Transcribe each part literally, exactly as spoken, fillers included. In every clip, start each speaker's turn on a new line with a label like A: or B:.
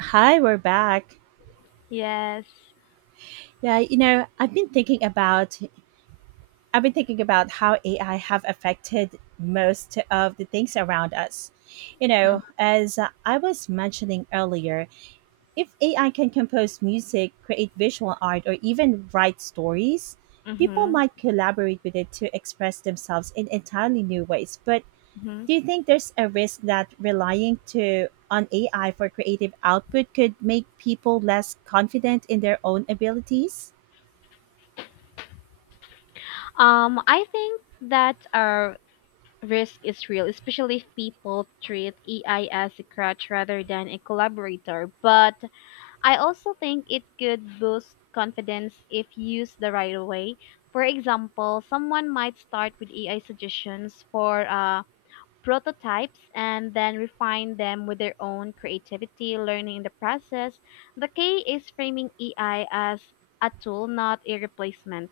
A: Hi, we're back.
B: Yes.
A: Yeah, you know, I've been thinking about I've been thinking about how A I have affected most of the things around us. You
B: Mm-hmm.
A: know, as I was mentioning earlier, if A I can compose music, create visual art or even write stories, people
B: Hmm.
A: might collaborate with it to express themselves in entirely new ways. But do you think there's a risk that relying to on A I for creative output could make people less confident in their own abilities?
B: Um, I think that our risk is real, especially if people treat A I as a crutch rather than a collaborator. But I also think it could boost confidence if used the right way. For example, someone might start with A I suggestions for uh, prototypes and then refine them with their own creativity, learning in the process. The key is framing A I as a tool, not a replacement.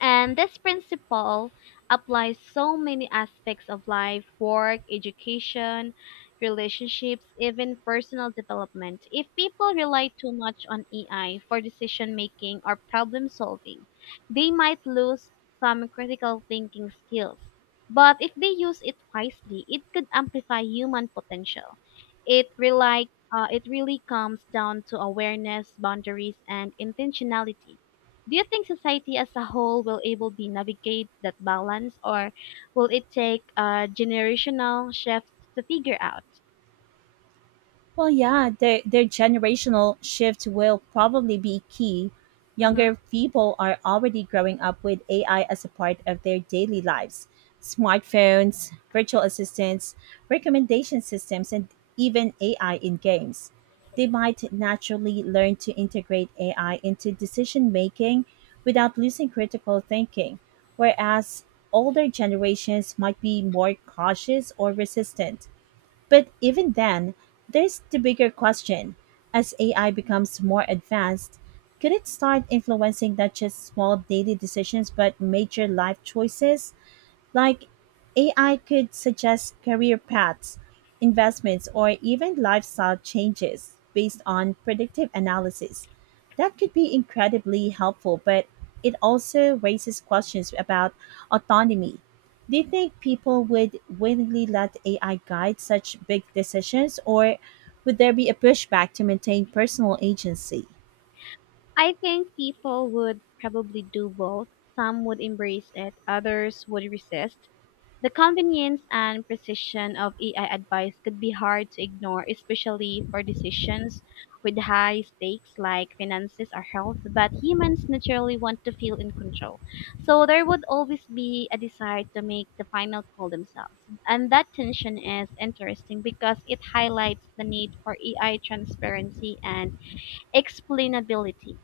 B: And this principle applies so many aspects of life, work, education, relationships, even personal development. If people rely too much on A I for decision making or problem solving, they might lose some critical thinking skills. But if they use it wisely, it could amplify human potential. It rely, uh, it really comes down to awareness, boundaries, and intentionality. Do you think society as a whole will able be navigate that balance, or will it take a generational shift to figure out?
A: Well, yeah, their their generational shift will probably be key.
B: Hmm.
A: Younger people are already growing up with A I as a part of their daily lives. Smartphones, virtual assistants, recommendation systems, and even A I in games. They might naturally learn to integrate A I into decision making without losing critical thinking, whereas older generations might be more cautious or resistant, but even then, there's the bigger question. As A I becomes more advanced, could it start influencing not just small daily decisions but major life choices? Like, A I could suggest career paths, investments, or even lifestyle changes based on predictive analysis. That could be incredibly helpful, but it also raises questions about autonomy. Do you think people would willingly let A I guide such big decisions, or would there be a pushback to maintain personal agency?
B: I think people would probably do both. Some would embrace it, others would resist. The convenience and precision of A I advice could be hard to ignore, especially for decisions with high stakes like finances or health, but humans naturally want to feel in control. So there would always be a desire to make the final call themselves. And that tension is interesting because it highlights the need for A I transparency and explainability.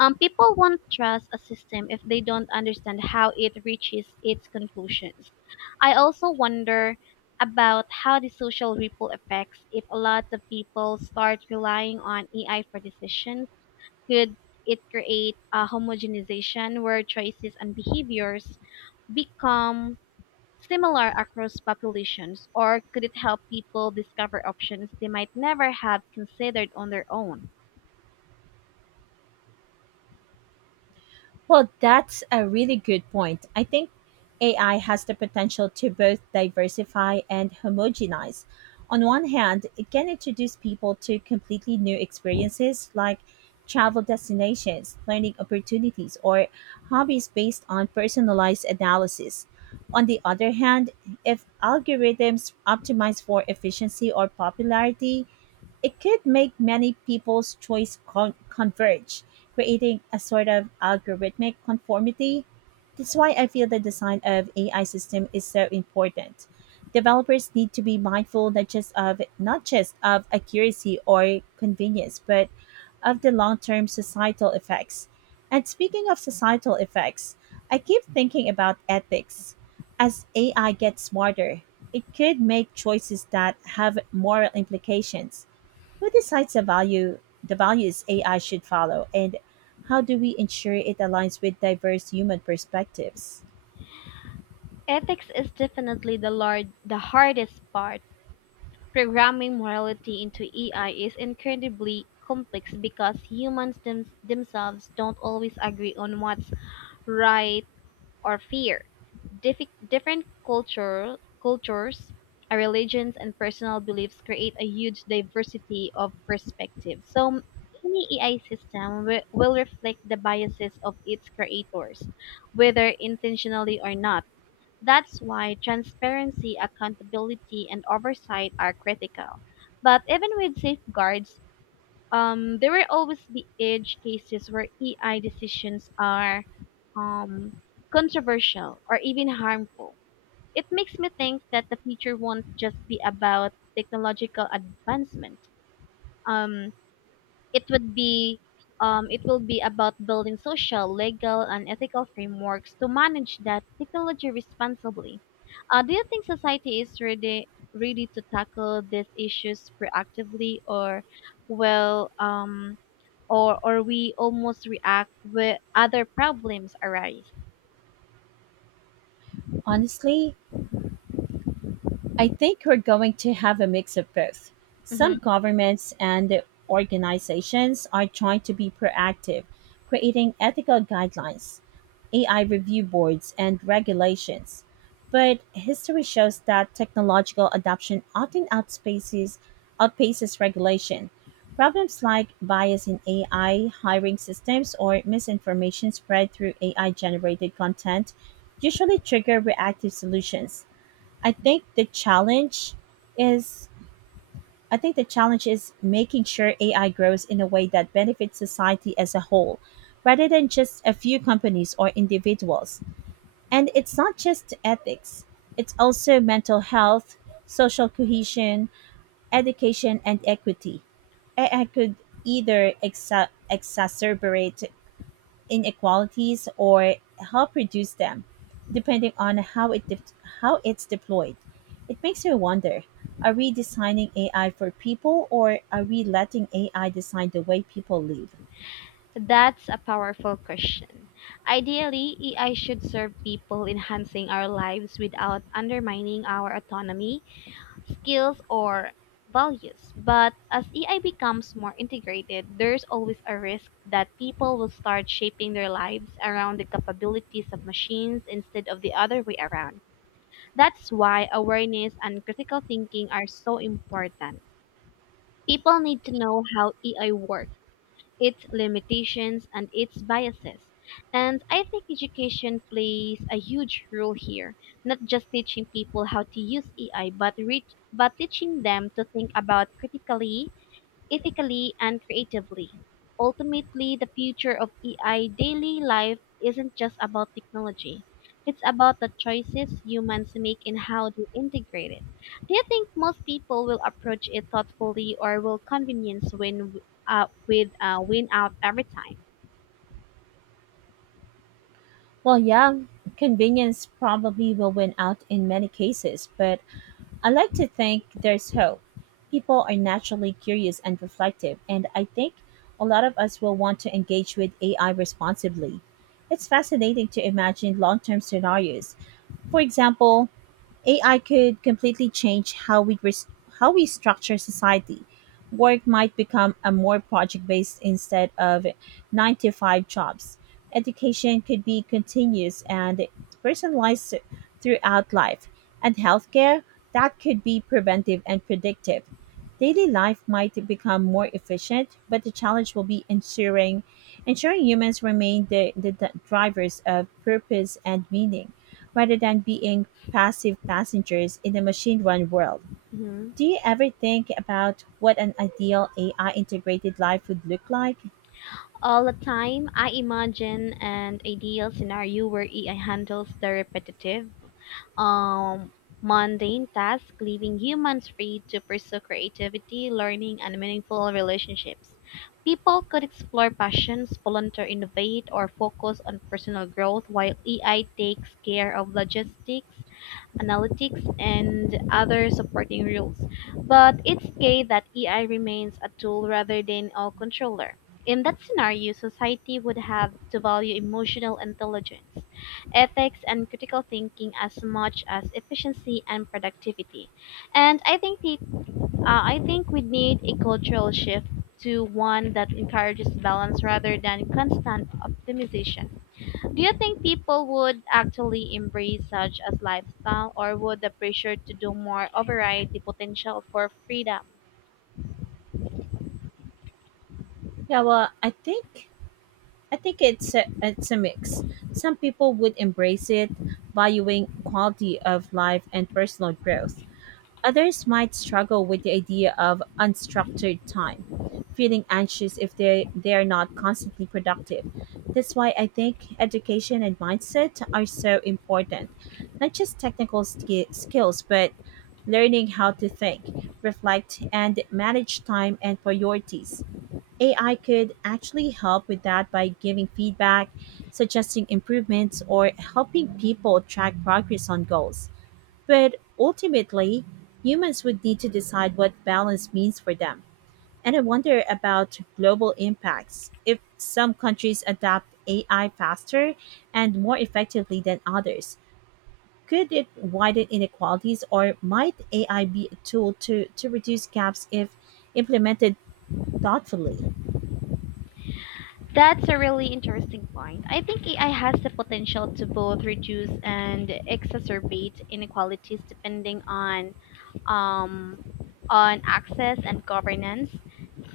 B: Um, people won't trust a system if they don't understand how it reaches its conclusions. I also wonder about how the social ripple effects if a lot of people start relying on A I for decisions. Could it create a homogenization where choices and behaviors become similar across populations, or could it help people discover options they might never have considered on their own?
A: Well, that's a really good point. I think A I has the potential to both diversify and homogenize. On one hand, it can introduce people to completely new experiences like travel destinations, learning opportunities, or hobbies based on personalized analysis. On the other hand, if algorithms optimize for efficiency or popularity, it could make many people's choice con- converge, creating a sort of algorithmic conformity. That's why I feel the design of A I system is so important. Developers need to be mindful not just of not just of accuracy or convenience, but of the long-term societal effects. And speaking of societal effects, I keep thinking about ethics. As A I gets smarter, it could make choices that have moral implications. Who decides the value the values A I should follow and how do we ensure it aligns with diverse human perspectives?
B: Ethics is definitely the lar- the hardest part. Programming morality into A I is incredibly complex because humans them- themselves don't always agree on what's right or fair. Dif- different culture cultures, uh, religions, and personal beliefs create a huge diversity of perspectives. So any A I system wi- will reflect the biases of its creators, whether intentionally or not. That's why transparency, accountability, and oversight are critical. But even with safeguards, um, there will always be edge cases where E I decisions are um, controversial or even harmful. It makes me think that the future won't just be about technological advancement. Um, it would be um, it will be about building social, legal, and ethical frameworks to manage that technology responsibly. Uh, do you think society is ready ready to tackle these issues proactively, or well, um, or or we almost react when other problems arise?
A: Honestly, I think we're going to have a mix of both.
B: Hmm.
A: Some governments and organizations are trying to be proactive, creating ethical guidelines, A I review boards, and regulations. But history shows that technological adoption often outpaces, outpaces regulation. Problems like bias in A I hiring systems or misinformation spread through A I generated content usually trigger reactive solutions. I think the challenge is I think the challenge is making sure A I grows in a way that benefits society as a whole, rather than just a few companies or individuals. And it's not just ethics, it's also mental health, social cohesion, education, and equity. A I could either exa- exacerbate inequalities or help reduce them, depending on how it de- how it's deployed. It makes me wonder: are we designing A I for people, or are we letting A I design the way people live?
B: That's a powerful question. Ideally, A I should serve people enhancing our lives without undermining our autonomy, skills, or values. But as A I becomes more integrated, there's always a risk that people will start shaping their lives around the capabilities of machines instead of the other way around. That's why awareness and critical thinking are so important. People need to know how A I works, its limitations and its biases. And I think education plays a huge role here, not just teaching people how to use A I, but, re- but teaching them to think about critically, ethically, and creatively. Ultimately, the future of A I daily life isn't just about technology. It's about the choices humans make and how they integrate it. Do you think most people will approach it thoughtfully, or will convenience win uh, with uh, win out every time?
A: Well, yeah, convenience probably will win out in many cases, but I like to think there's hope. People are naturally curious and reflective, and I think a lot of us will want to engage with A I responsibly. It's fascinating to imagine long term scenarios. For example, A I could completely change how we res- how we structure society. Work might become a more project based instead of nine to five jobs. Education could be continuous and personalized throughout life, and healthcare that could be preventive and predictive. Daily life might become more efficient, but the challenge will be ensuring ensuring humans remain the, the, the drivers of purpose and meaning rather than being passive passengers in the machine run world.
B: Mhm.
A: Do you ever think about what an ideal A I integrated life would look like?
B: All the time. I imagine an ideal scenario where A I handles the repetitive, um, mundane tasks, leaving humans free to pursue creativity, learning, and meaningful relationships. People could explore passions, volunteer, innovate, or focus on personal growth while A I takes care of logistics, analytics, and other supporting rules. But it's key that A I remains a tool rather than a controller. In that scenario, society would have to value emotional intelligence, ethics, and critical thinking as much as efficiency and productivity. And I think the, uh, I think we need a cultural shift to one that encourages balance rather than constant optimization. Do you think people would actually embrace such as lifestyle, or would the pressure to do more override the potential for freedom?
A: Yeah, well, I think I think it's a, it's a mix. Some people would embrace it, valuing quality of life and personal growth. Others might struggle with the idea of unstructured time, feeling anxious if they, they are not constantly productive. That's why I think education and mindset are so important. Not just technical ski- skills, but learning how to think, reflect, and manage time and priorities. A I could actually help with that by giving feedback, suggesting improvements, or helping people track progress on goals. But ultimately, humans would need to decide what balance means for them. And I wonder about global impacts. If some countries adopt A I faster and more effectively than others, could it widen inequalities or might A I be a tool to, to reduce gaps if implemented thoughtfully?
B: That's a really interesting point. I think A I has the potential to both reduce and exacerbate inequalities depending on um, on access and governance.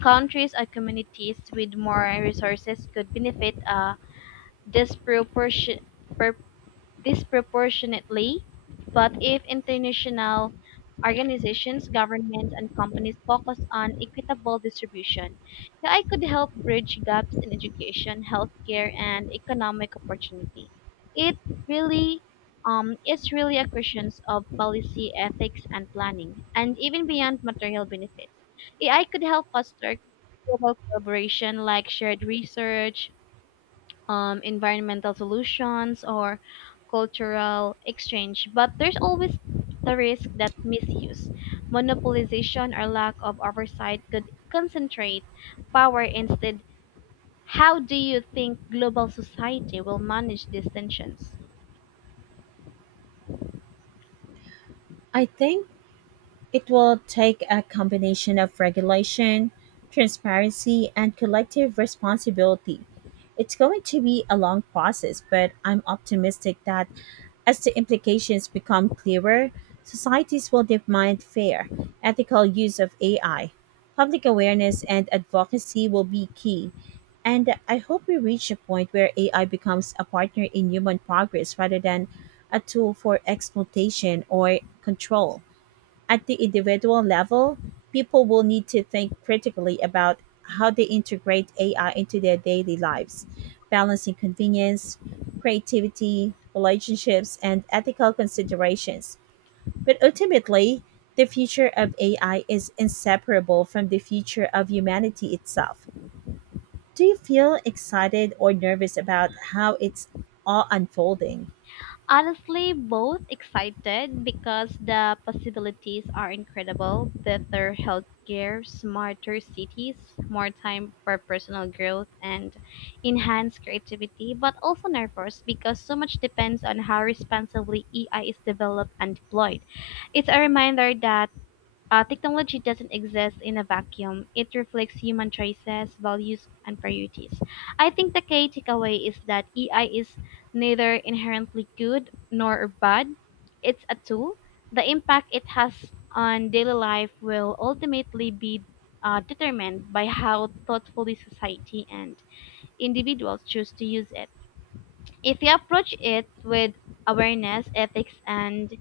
B: Countries or communities with more resources could benefit a disproportionate disproportionately, but if international organizations, governments, and companies focus on equitable distribution, A I could help bridge gaps in education, healthcare, and economic opportunity. It really um, it's really a question of policy, ethics, and planning, and even beyond material benefits. A I could help foster global collaboration like shared research, um, environmental solutions, or cultural exchange. But there's always the risk that misuse, monopolization, or lack of oversight could concentrate power. Instead, how do you think global society will manage these tensions?
A: I think it will take a combination of regulation, transparency, and collective responsibility. It's going to be a long process, but I'm optimistic that as the implications become clearer, societies will demand fair, ethical use of A I. Public awareness and advocacy will be key. And I hope we reach a point where A I becomes a partner in human progress rather than a tool for exploitation or control. At the individual level, people will need to think critically about how they integrate A I into their daily lives, balancing convenience, creativity, relationships, and ethical considerations. But ultimately, the future of A I is inseparable from the future of humanity itself. Do you feel excited or nervous about how it's all unfolding?
B: Honestly, both. Excited because the possibilities are incredible. Better healthcare, smarter cities, more time for personal growth, and enhanced creativity, but also nervous because so much depends on how responsibly A I is developed and deployed. It's a reminder that uh, technology doesn't exist in a vacuum. It reflects human choices, values, and priorities. I think the key takeaway is that A I is neither inherently good nor bad. It's a tool. The impact it has on daily life will ultimately be uh, determined by how thoughtfully society and individuals choose to use it. If you approach it with awareness, ethics, and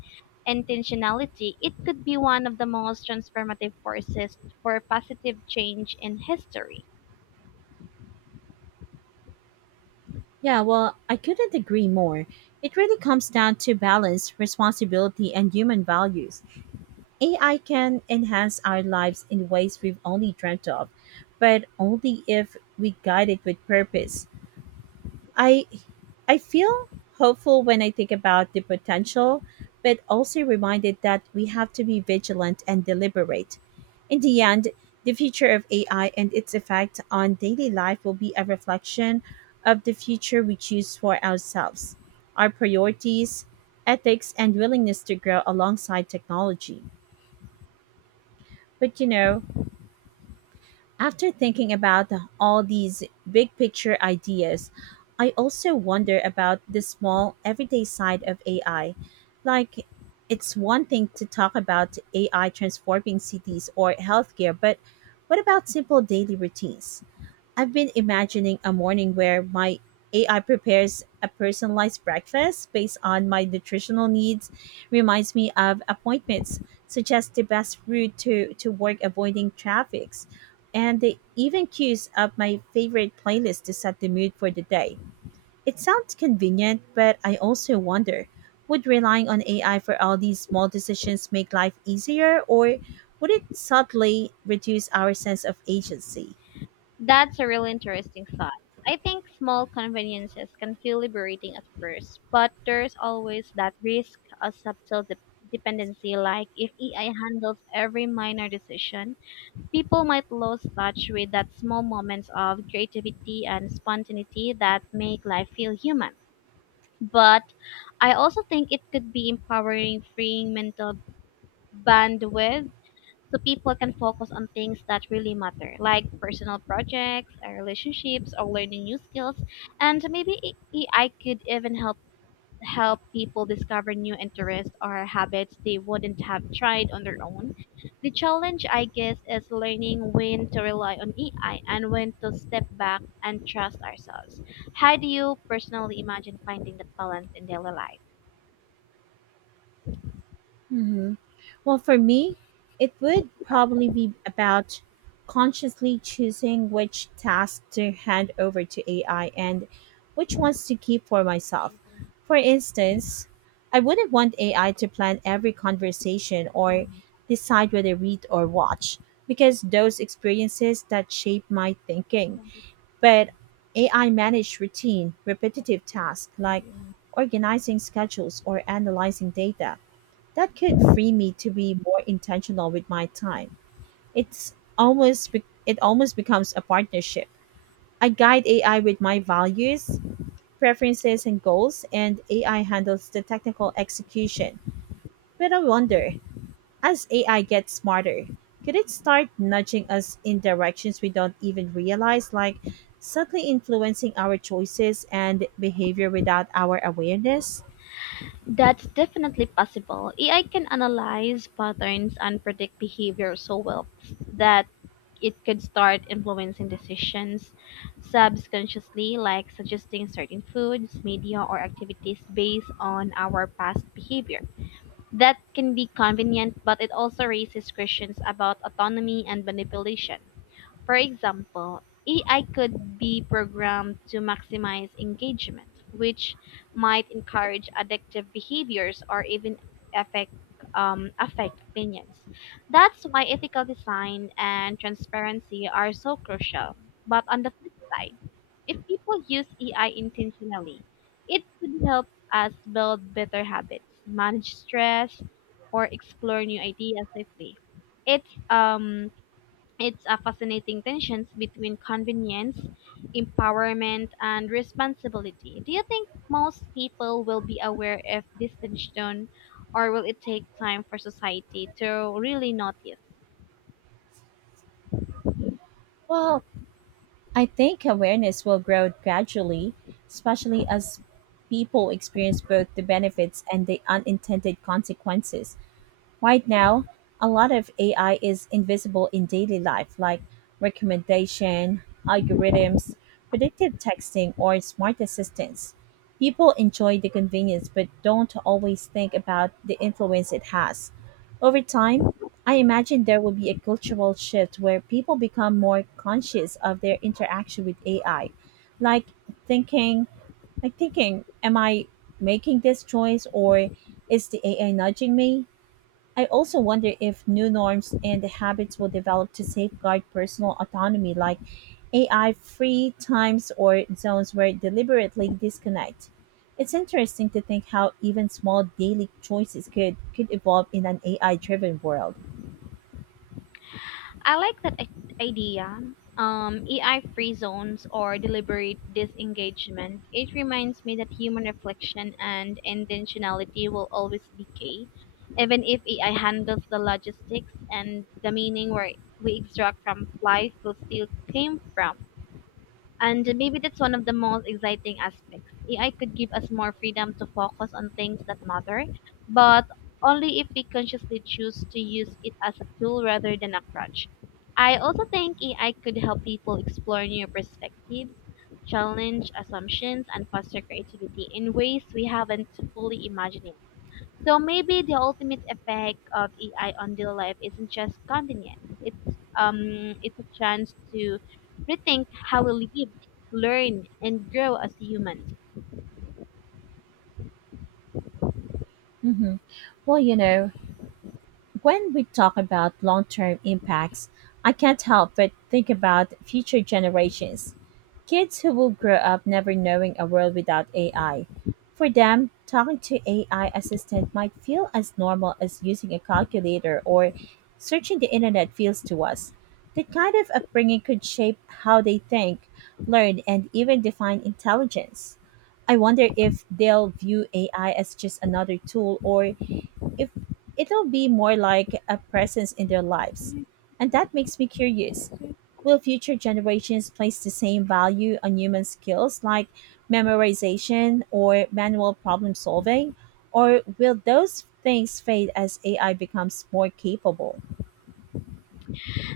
B: intentionality, it could be one of the most transformative forces for positive change in history.
A: Yeah, well, I couldn't agree more. It really comes down to balance, responsibility, and human values. A I can enhance our lives in ways we've only dreamt of, but only if we guide it with purpose. I I feel hopeful when I think about the potential, but also reminded that we have to be vigilant and deliberate. In the end, the future of A I and its effect on daily life will be a reflection of the future we choose for ourselves, our priorities, ethics, and willingness to grow alongside technology. But you know, after thinking about all these big picture ideas, I also wonder about the small, everyday side of A I. Like, it's one thing to talk about A I transforming cities or healthcare, but what about simple daily routines? I've been imagining a morning where my A I prepares a personalized breakfast based on my nutritional needs, reminds me of appointments, suggests the best route to, to work avoiding traffics, and they even cues up my favorite playlist to set the mood for the day. It sounds convenient, but I also wonder, would relying on A I for all these small decisions make life easier, or would it subtly reduce our sense of agency?
B: That's a really interesting thought. I think small conveniences can feel liberating at first, but there's always that risk of subtle de- dependency. Like if A I handles every minor decision, people might lose touch with that small moments of creativity and spontaneity that make life feel human. But I also think it could be empowering, freeing mental bandwidth so people can focus on things that really matter, like personal projects, or relationships, or learning new skills. And maybe A I could even help help people discover new interests or habits they wouldn't have tried on their own. The challenge, I guess, is learning when to rely on A I and when to step back and trust ourselves. How do you personally imagine finding that balance in daily life?
A: Mhm. Well, for me, it would probably be about consciously choosing which tasks to hand over to A I and which ones to keep for myself. For instance, I wouldn't want A I to plan every conversation or decide whether read or watch because those experiences that shape my thinking. But A I managed routine, repetitive tasks like organizing schedules or analyzing data, that could free me to be more intentional with my time. It's almost be- it almost becomes a partnership. I guide A I with my values, preferences and goals, and A I handles the technical execution. But I wonder, as A I gets smarter, could it start nudging us in directions we don't even realize, like subtly influencing our choices and behavior without our awareness?
B: That's definitely possible. A I can analyze patterns and predict behavior so well that it could start influencing decisions subconsciously, like suggesting certain foods, media, or activities based on our past behavior. That can be convenient, but it also raises questions about autonomy and manipulation. For example, A I could be programmed to maximize engagement, which might encourage addictive behaviors or even affect um, affect opinions. That's why ethical design and transparency are so crucial. But on the flip side, if people use A I intentionally, it could help us build better habits, manage stress, or explore new ideas safely. It's um it's a fascinating tensions between convenience, empowerment, and responsibility. Do you think most people will be aware of this tension, or will it take time for society to really notice?
A: Well, I think awareness will grow gradually, especially as people experience both the benefits and the unintended consequences. Right now, a lot of A I is invisible in daily life, like recommendation, algorithms, predictive texting, or smart assistants. People enjoy the convenience but don't always think about the influence it has. Over time, I imagine there will be a cultural shift where people become more conscious of their interaction with A I, like thinking, like thinking, am I making this choice or is the A I nudging me? I also wonder if new norms and habits will develop to safeguard personal autonomy, like A I free times or zones where deliberately disconnect. It's interesting to think how even small daily choices could, could evolve in an A I driven world.
B: I like that i- idea. Um, A I free zones or deliberate disengagement. It reminds me that human reflection and intentionality will always be key, even if A I handles the logistics and the meaning where we extract from life will still came from. And maybe that's one of the most exciting aspects. A I could give us more freedom to focus on things that matter, but only if we consciously choose to use it as a tool rather than a crutch. I also think A I could help people explore new perspectives, challenge assumptions, and foster creativity in ways we haven't fully imagined. So maybe the ultimate effect of A I on daily life isn't just convenience. It's um it's a chance to rethink how we live, learn, and grow as humans.
A: Hmm. Well, you know, when we talk about long term impacts, I can't help but think about future generations. Kids who will grow up never knowing a world without A I. For them, talking to A I assistant might feel as normal as using a calculator or searching the internet feels to us. That kind of upbringing could shape how they think, learn, and even define intelligence. I wonder if they'll view A I as just another tool or if it'll be more like a presence in their lives. And that makes me curious, will future generations place the same value on human skills like memorization or manual problem solving? Or will those things fade as A I becomes more capable?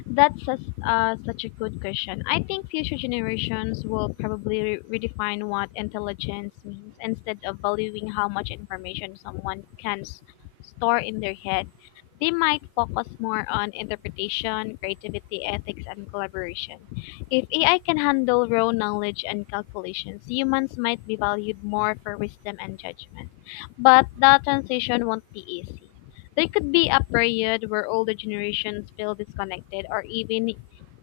B: That's sus- uh, such a good question. I think future generations will probably re- redefine what intelligence means instead of valuing how much information someone can s- store in their head. They might focus more on interpretation, creativity, ethics, and collaboration. If A I can handle raw knowledge and calculations, humans might be valued more for wisdom and judgment. But that transition won't be easy. There could be a period where older generations feel disconnected or even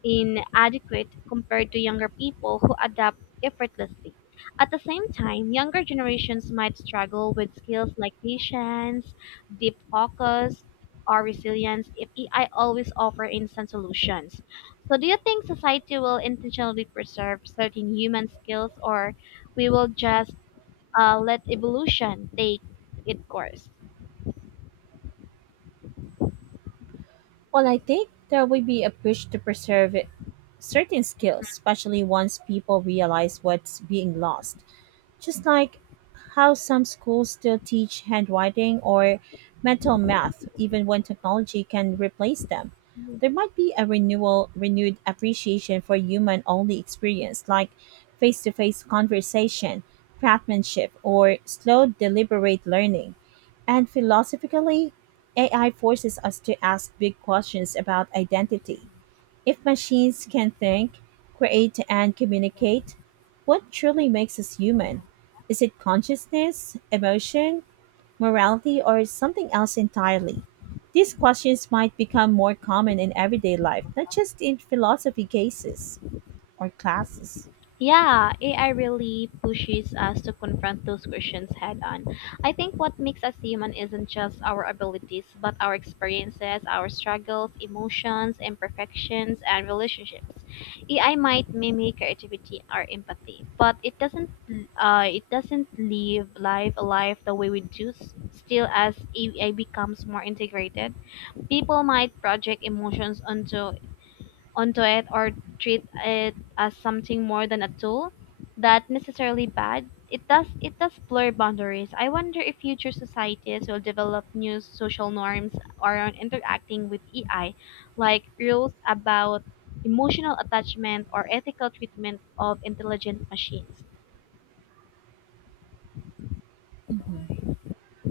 B: inadequate compared to younger people who adapt effortlessly. At the same time, younger generations might struggle with skills like patience, deep focus, or resilience if A I always offer instant solutions. So do you think society will intentionally preserve certain human skills, or we will just uh, let evolution take its course?
A: Well, I think there will be a push to preserve certain skills, especially once people realize what's being lost. Just like how some schools still teach handwriting or mental math even when technology can replace them, there might be a renewal renewed appreciation for human only experience like face-to-face conversation, craftsmanship, or slow deliberate learning. And philosophically, AI forces us to ask big questions about identity. If machines can think, create, and communicate, what truly makes us human? Is it consciousness, emotion, morality, or something else entirely? These questions might become more common in everyday life, not just in philosophy cases or classes.
B: Yeah, A I really pushes us to confront those questions head on. I think what makes us human isn't just our abilities, but our experiences, our struggles, emotions, imperfections, and relationships. A I might mimic creativity or empathy, but it doesn't uh, it doesn't live life alive the way we do. S- Still, as A I becomes more integrated, people might project emotions onto onto it or treat it as something more than a tool that necessarily bad it does it does blur boundaries. I wonder if future societies will develop new social norms around interacting with AI, like rules about emotional attachment or ethical treatment of intelligent machines.
A: Mhm.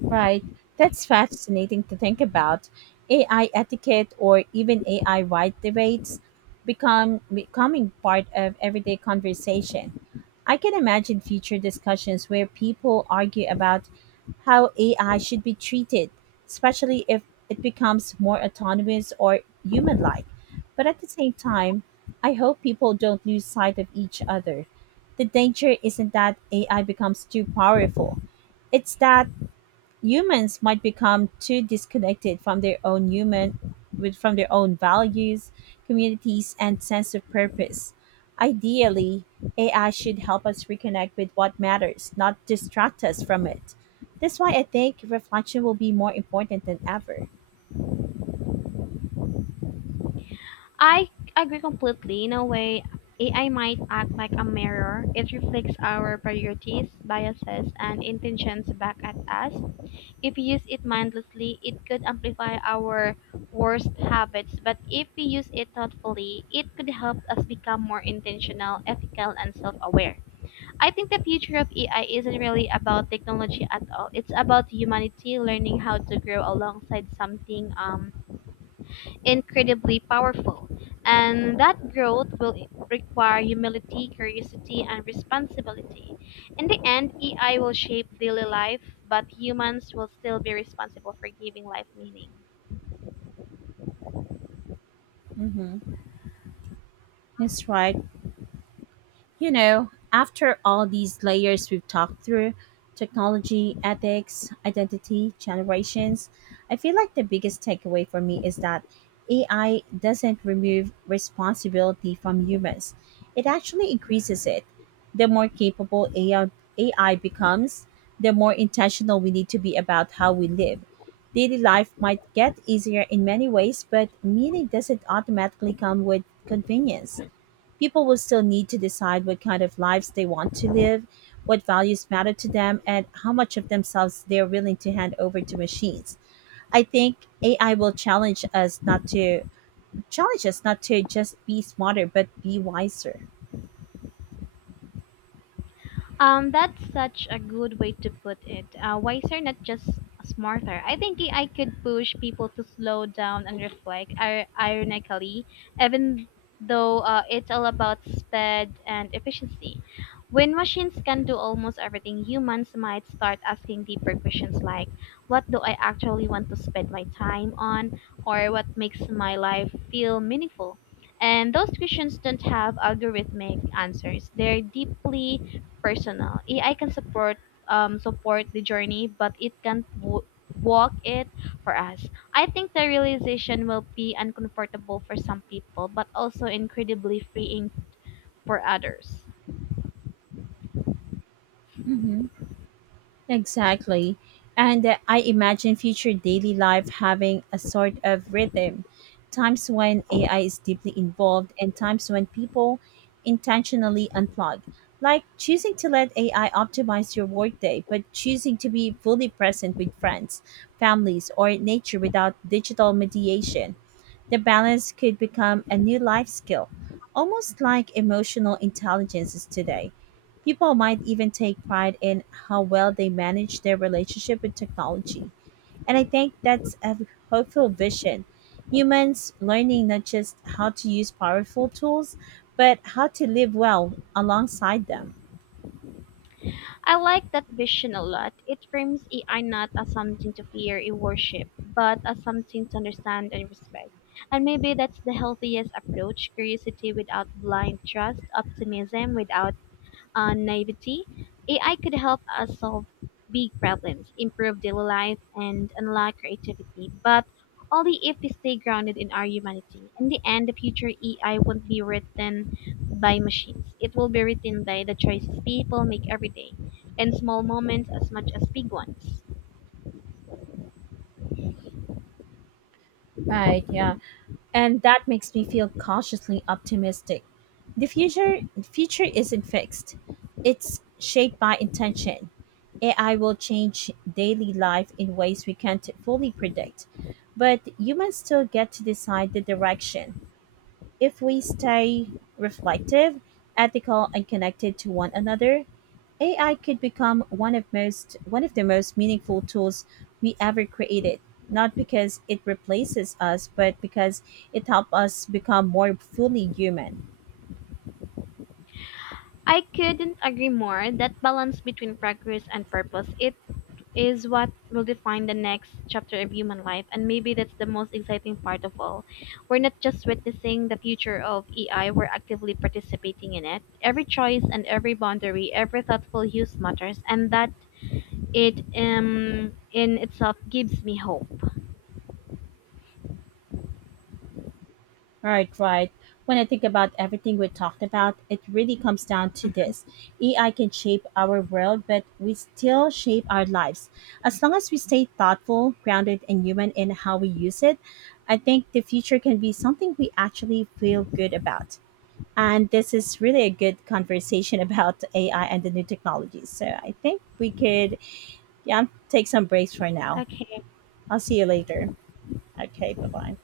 A: Right. That's fascinating to think about. A I etiquette or even A I wide debates become becoming part of everyday conversation. I can imagine future discussions where people argue about how A I should be treated, especially if it becomes more autonomous or human like. But at the same time, I hope people don't lose sight of each other. The danger isn't that A I becomes too powerful, it's that humans might become too disconnected from their own human with from their own values, communities, and sense of purpose. Ideally, A I should help us reconnect with what matters, not distract us from it. That's why I think reflection will be more important than ever.
B: I agree completely. In a way, AI might act like a mirror. It reflects our priorities, biases, and intentions back at us. If we use it mindlessly, it could amplify our worst habits, but if we use it thoughtfully, it could help us become more intentional, ethical, and self aware. I think the future of A I isn't really about technology at all. It's about humanity learning how to grow alongside something um, incredibly powerful, and that growth will require humility, curiosity, and responsibility. In the end, A I will shape daily life, but humans will still be responsible for giving life meaning.
A: hmm That's right. You know, after all these layers we've talked through, technology, ethics, identity, generations, I feel like the biggest takeaway for me is that A I doesn't remove responsibility from humans, it actually increases it. The more capable A I becomes, the more intentional we need to be about how we live. Daily life might get easier in many ways, but meaning doesn't automatically come with convenience. People will still need to decide what kind of lives they want to live, what values matter to them, and how much of themselves they're willing to hand over to machines. I think A I will challenge us not to challenge us not to just be smarter, but be wiser.
B: Um, that's such a good way to put it. Uh, wiser, not just smarter. I think I could push people to slow down and reflect. ir- Ironically, even though uh, it's all about speed and efficiency, when machines can do almost everything, humans might start asking deeper questions like, "What do I actually want to spend my time on?" or "What makes my life feel meaningful?" And those questions don't have algorithmic answers. They're deeply personal. A I can support um, support the journey, but it can't w- walk it for us. I think the realization will be uncomfortable for some people, but also incredibly freeing for others.
A: hmm Exactly. And uh, I imagine future daily life having a sort of rhythm, times when A I is deeply involved and times when people intentionally unplug. Like choosing to let A I optimize your workday, but choosing to be fully present with friends, families, or nature without digital mediation. The balance could become a new life skill, almost like emotional intelligence is today. People might even take pride in how well they manage their relationship with technology. And I think that's a hopeful vision. Humans learning not just how to use powerful tools, but how to live well alongside them.
B: I like that vision a lot. It frames A I not as something to fear and worship, but as something to understand and respect. And maybe that's the healthiest approach: curiosity without blind trust, optimism without uh, naivety. A I could help us solve big problems, improve daily life, and unlock creativity, but only if we stay grounded in our humanity. In the end, the future A I won't be written by machines. It will be written by the choices people make every day, and small moments as much as big ones.
A: Right, yeah, and that makes me feel cautiously optimistic. The future the future isn't fixed. It's shaped by intention. A I will change daily life in ways we can't fully predict, but humans still get to decide the direction. If we stay reflective, ethical, and connected to one another, A I could become one of most one of the most meaningful tools we ever created. Not because it replaces us, but because it helps us become more fully human.
B: I couldn't agree more that balance between progress and purpose, it is what will define the next chapter of human life. And maybe that's the most exciting part of all. We're not just witnessing the future of A I, we're actively participating in it. Every choice and every boundary, every thoughtful use matters, and that it um, in itself gives me hope.
A: Right, right. When I think about everything we talked about, it really comes down to this. A I can shape our world, but we still shape our lives. As long as we stay thoughtful, grounded, and human in how we use it, I think the future can be something we actually feel good about. And this is really a good conversation about A I and the new technologies. So I think we could, yeah, take some breaks for now.
B: Okay.
A: I'll see you later. Okay, bye bye.